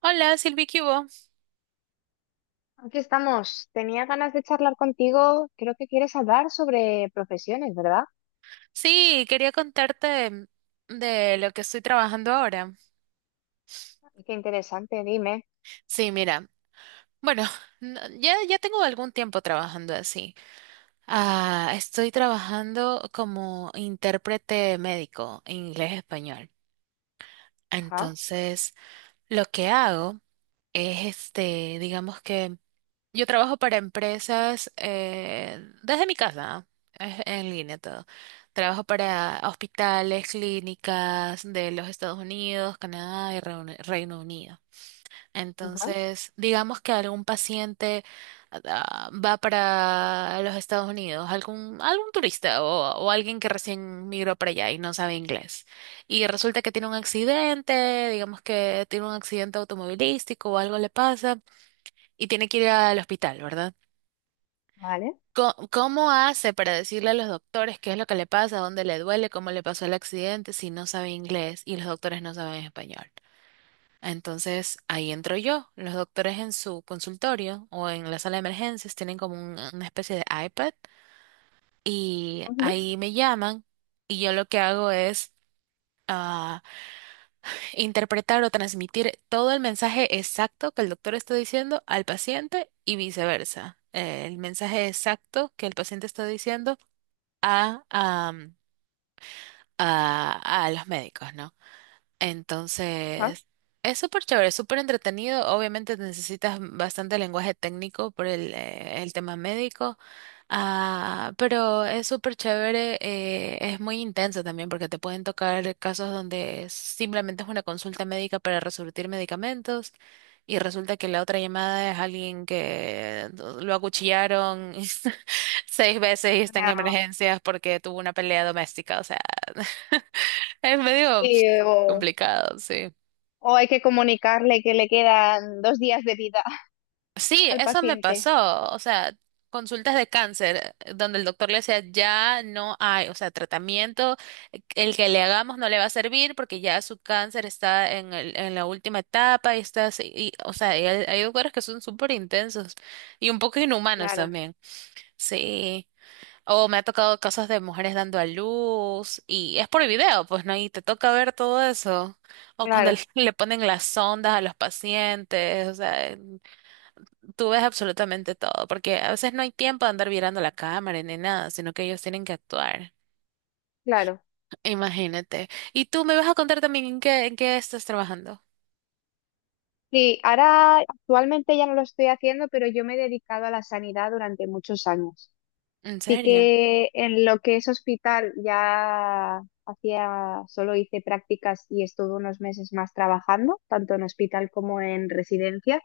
Hola, Silvi, ¿qué hubo? Aquí estamos. Tenía ganas de charlar contigo. Creo que quieres hablar sobre profesiones, ¿verdad? Sí, quería contarte de lo que estoy trabajando ahora. Qué interesante, dime. Sí, mira, bueno, ya tengo algún tiempo trabajando así. Ah, estoy trabajando como intérprete médico, inglés-español. Ajá, Entonces, lo que hago es digamos que yo trabajo para empresas desde mi casa, es en línea todo. Trabajo para hospitales, clínicas de los Estados Unidos, Canadá y Reino Unido. ajá, Entonces, digamos que algún paciente va para los Estados Unidos, algún turista o alguien que recién migró para allá y no sabe inglés. Y resulta que tiene un accidente, digamos que tiene un accidente automovilístico o algo le pasa y tiene que ir al hospital, ¿verdad? vale. ¿Cómo hace para decirle a los doctores qué es lo que le pasa, dónde le duele, cómo le pasó el accidente, si no sabe inglés y los doctores no saben español? Entonces ahí entro yo. Los doctores en su consultorio o en la sala de emergencias tienen como una especie de iPad y Ujú, ahí me llaman y yo lo que hago es ah, interpretar o transmitir todo el mensaje exacto que el doctor está diciendo al paciente y viceversa. El mensaje exacto que el paciente está diciendo a, am, a, a los médicos, ¿no? ajá. Entonces, es súper chévere, es súper entretenido. Obviamente necesitas bastante lenguaje técnico por el tema médico, pero es súper chévere, es muy intenso también porque te pueden tocar casos donde simplemente es una consulta médica para resurtir medicamentos y resulta que la otra llamada es alguien que lo acuchillaron seis veces y está en Ah, emergencias porque tuvo una pelea doméstica, o sea. Es medio y, o, complicado, sí. o hay que comunicarle que le quedan 2 días de vida Sí, al eso me paciente. pasó. O sea, consultas de cáncer donde el doctor le decía, ya no hay, o sea, tratamiento, el que le hagamos no le va a servir porque ya su cáncer está en en la última etapa y está así. Y, o sea, y hay doctores que son súper intensos y un poco inhumanos Claro, también. Sí. O me ha tocado casos de mujeres dando a luz y es por video, pues no, y te toca ver todo eso. O cuando le claro, le ponen las sondas a los pacientes, o sea, tú ves absolutamente todo, porque a veces no hay tiempo de andar mirando la cámara ni nada, sino que ellos tienen que actuar. claro. Imagínate. Y tú me vas a contar también en en qué estás trabajando. Sí, ahora actualmente ya no lo estoy haciendo, pero yo me he dedicado a la sanidad durante muchos años. ¿En Sí serio? que en lo que es hospital ya hacía, solo hice prácticas y estuve unos meses más trabajando, tanto en hospital como en residencia,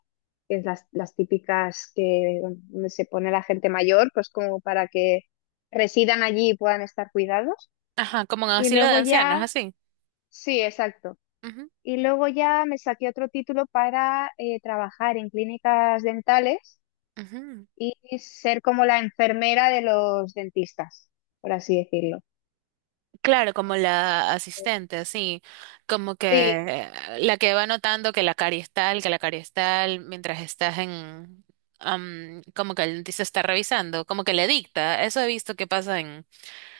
que es las típicas que bueno, donde se pone la gente mayor, pues como para que residan allí y puedan estar cuidados. Ajá, como en Y asilo de luego ancianos, ya, así. sí, exacto. Ujú, Y luego ya me saqué otro título para trabajar en clínicas dentales ujú. y ser como la enfermera de los dentistas, por así decirlo. Claro, como la asistente, sí, como que Sí, eh, la que va notando que la carie es tal, que la carie es tal, mientras estás en, como que el dentista está revisando, como que le dicta. Eso he visto que pasa en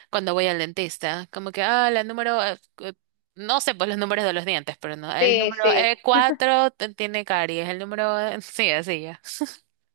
cuando voy al dentista, como que, la número, no sé pues los números de los dientes, pero no, el sí, número sí, E4 tiene caries, el número, sí, así ya.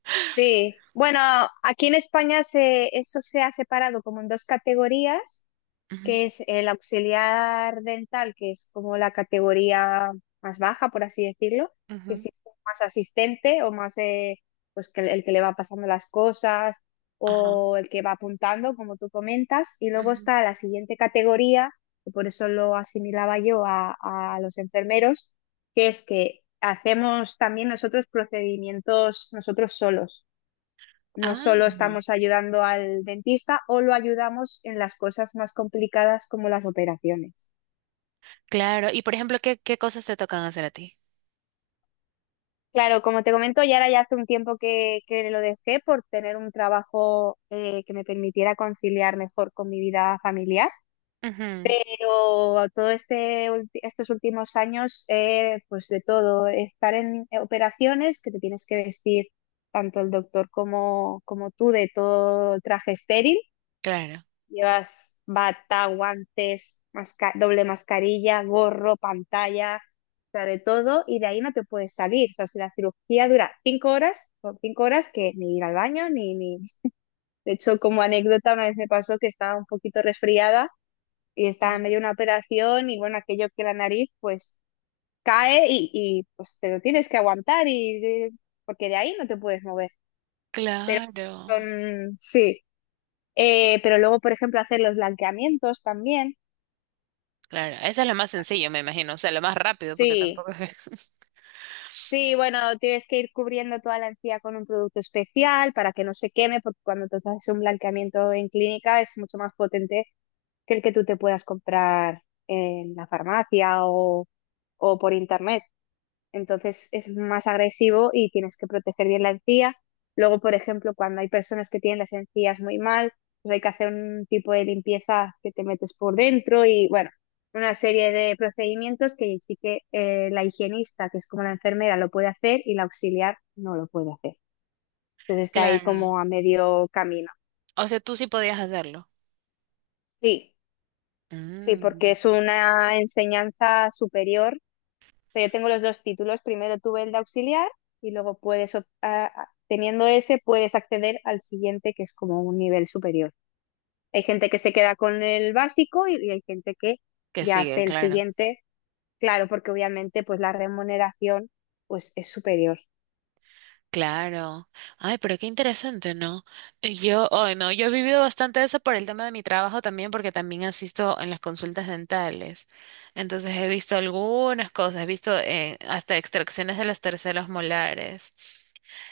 sí. Bueno, aquí en España eso se ha separado como en dos categorías, Ujú, que es el auxiliar dental, que es como la categoría más baja, por así decirlo, que ujú, sí es más asistente o más pues que el que le va pasando las cosas ajá, o el que va apuntando, como tú comentas, y luego ujú. está la siguiente categoría, que por eso lo asimilaba yo a los enfermeros, que es que hacemos también nosotros procedimientos nosotros solos. No Ah, solo estamos ayudando al dentista o lo ayudamos en las cosas más complicadas como las operaciones. claro. Y por ejemplo, qué cosas te tocan hacer a ti? Claro, como te comento, ya ahora ya hace un tiempo que lo dejé por tener un trabajo que me permitiera conciliar mejor con mi vida familiar, Ujú, pero todo estos últimos años, pues de todo, estar en operaciones que te tienes que vestir tanto el doctor como tú de todo traje estéril. claro. Llevas bata, guantes, doble mascarilla, gorro, pantalla, o sea, de todo, y de ahí no te puedes salir. O sea, si la cirugía dura 5 horas, son 5 horas que ni ir al baño, ni. De hecho, como anécdota, una vez me pasó que estaba un poquito resfriada y estaba Ujú, en medio de una operación y bueno, aquello que la nariz pues cae y pues te lo tienes que aguantar y porque de ahí no te puedes mover. Pero claro. Sí. Pero luego, por ejemplo, hacer los blanqueamientos también. Claro. Esa es la más sencilla, me imagino. O sea, la más rápido, porque Sí, tampoco es. sí, bueno, tienes que ir cubriendo toda la encía con un producto especial para que no se queme, porque cuando tú haces un blanqueamiento en clínica es mucho más potente que el que tú te puedas comprar en la farmacia o por internet, entonces es más agresivo y tienes que proteger bien la encía. Luego, por ejemplo, cuando hay personas que tienen las encías muy mal, pues hay que hacer un tipo de limpieza que te metes por dentro y bueno, una serie de procedimientos que sí que la higienista, que es como la enfermera, lo puede hacer y la auxiliar no lo puede hacer. Entonces está ahí Claro. como a medio camino. O sea, tú sí podías hacerlo. Sí, sí, porque Mm, es una enseñanza superior. O sea, yo tengo los dos títulos. Primero tuve el de auxiliar y luego puedes, op- a- teniendo ese, puedes acceder al siguiente, que es como un nivel superior. Hay gente que se queda con el básico y hay gente que que ya hace sigue, el claro. siguiente. Claro, porque obviamente pues la remuneración pues es superior. Claro. Ay, pero qué interesante, ¿no? Y yo, ay, no, yo he vivido bastante eso por el tema de mi trabajo también, porque también asisto en las consultas dentales. Entonces he visto algunas cosas, he visto hasta extracciones de los terceros molares.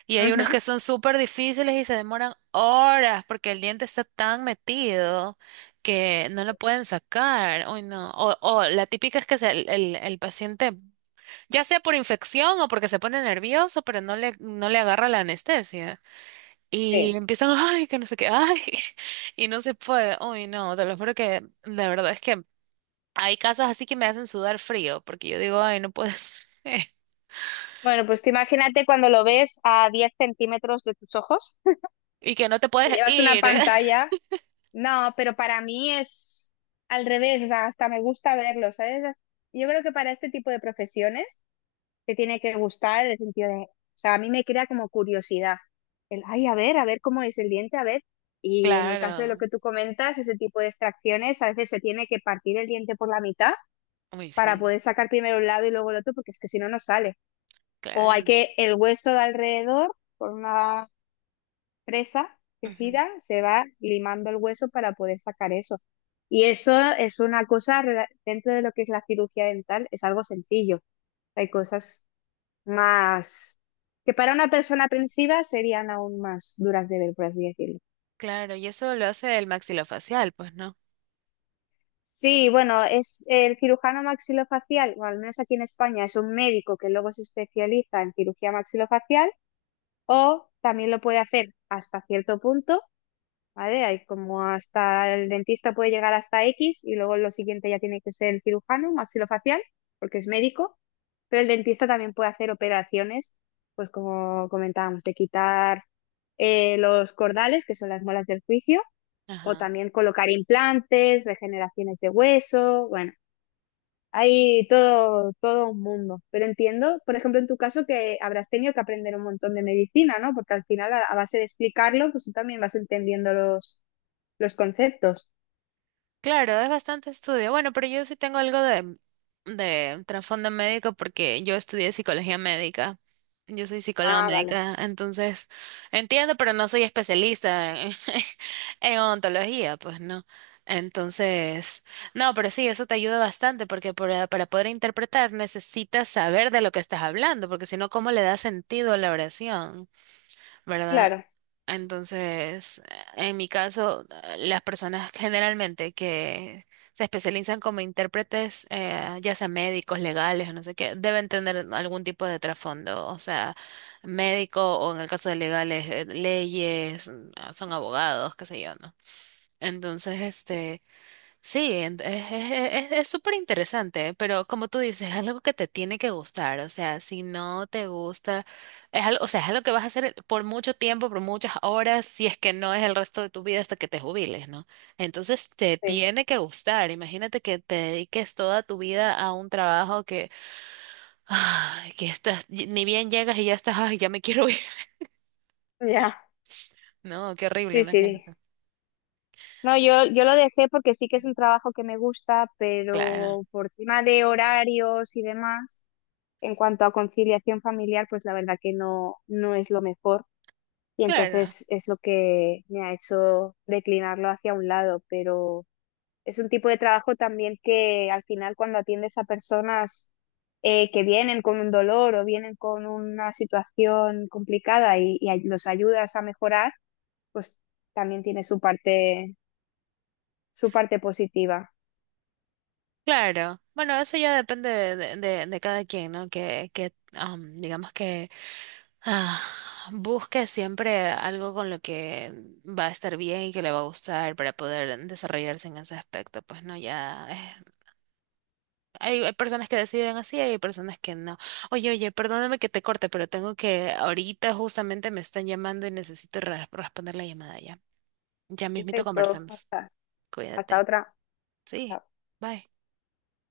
Y hay unos Ujú, que son súper difíciles y se demoran horas porque el diente está tan metido que no lo pueden sacar. Uy, no. O la típica es que el paciente, ya sea por infección o porque se pone nervioso, pero no le agarra la anestesia. Y sí. empiezan, ay, que no sé qué, ay, y no se puede. Uy, no, te lo juro que la verdad es que hay casos así que me hacen sudar frío porque yo digo, ay, no puedes. Bueno, pues tú imagínate cuando lo ves a 10 centímetros de tus ojos, Y que no te que puedes llevas una ir. pantalla. No, pero para mí es al revés, o sea, hasta me gusta verlo, ¿sabes? Yo creo que para este tipo de profesiones te tiene que gustar el sentido de, o sea, a mí me crea como curiosidad, el, ay, a ver cómo es el diente, a ver. Y en el caso de lo Claro. que tú comentas, ese tipo de extracciones, a veces se tiene que partir el diente por la mitad Uy, para sí. poder sacar primero un lado y luego el otro, porque es que si no, no sale. O hay Claro, que el hueso de alrededor, por una presa que ujú, gira, se va limando el hueso para poder sacar eso. Y eso es una cosa, dentro de lo que es la cirugía dental, es algo sencillo. Hay cosas más que para una persona aprensiva serían aún más duras de ver, por así decirlo. claro, y eso lo hace el maxilofacial, pues, ¿no? Sí, bueno, es el cirujano maxilofacial, o al menos aquí en España, es un médico que luego se especializa en cirugía maxilofacial, o también lo puede hacer hasta cierto punto, ¿vale? Hay como hasta el dentista puede llegar hasta X y luego lo siguiente ya tiene que ser el cirujano maxilofacial, porque es médico, pero el dentista también puede hacer operaciones, pues como comentábamos, de quitar los cordales, que son las molas del juicio, o Ajá. también colocar implantes, regeneraciones de hueso, bueno, hay todo, todo un mundo. Pero entiendo, por ejemplo, en tu caso que habrás tenido que aprender un montón de medicina, ¿no? Porque al final, a base de explicarlo, pues tú también vas entendiendo los conceptos. Claro, es bastante estudio. Bueno, pero yo sí tengo algo de trasfondo médico porque yo estudié psicología médica. Yo soy psicóloga Ah, vale. médica, entonces entiendo, pero no soy especialista en, en odontología, pues, ¿no? Entonces, no, pero sí, eso te ayuda bastante porque para poder interpretar necesitas saber de lo que estás hablando, porque si no, ¿cómo le da sentido a la oración? ¿Verdad? Claro, Entonces, en mi caso, las personas generalmente que se especializan como intérpretes, ya sea médicos, legales, o no sé qué, deben tener algún tipo de trasfondo, o sea, médico o en el caso de legales, leyes, mm, son abogados, qué sé yo, ¿no? Entonces, este... Sí, es súper interesante, pero como tú dices, es algo que te tiene que gustar, o sea, si no te gusta, es algo, o sea, es algo que vas a hacer por mucho tiempo, por muchas horas, si es que no es el resto de tu vida hasta que te jubiles, ¿no? Entonces te sí. tiene que gustar, imagínate que te dediques toda tu vida a un trabajo que, ay, que estás, ni bien llegas y ya estás, ay, ya me quiero ir, Ya. no, qué horrible, Sí, sí. imagínate. No, yo lo dejé porque sí que es un trabajo que me gusta, Claro, pero por tema de horarios y demás, en cuanto a conciliación familiar, pues la verdad que no, no es lo mejor. Y claro. entonces es lo que me ha hecho declinarlo hacia un lado, pero. Es un tipo de trabajo también que al final cuando atiendes a personas que vienen con un dolor o vienen con una situación complicada y los ayudas a mejorar, pues también tiene su parte positiva. Claro, bueno, eso ya depende de cada quien, ¿no? Que digamos que ah, busque siempre algo con lo que va a estar bien y que le va a gustar para poder desarrollarse en ese aspecto. Pues no, ya hay personas que deciden así, hay personas que no. Oye, oye, perdóname que te corte, pero tengo que, ahorita justamente me están llamando y necesito responder la llamada ya. Ya mismito Perfecto, conversamos. hasta Cuídate. otra. Sí, Chao. bye.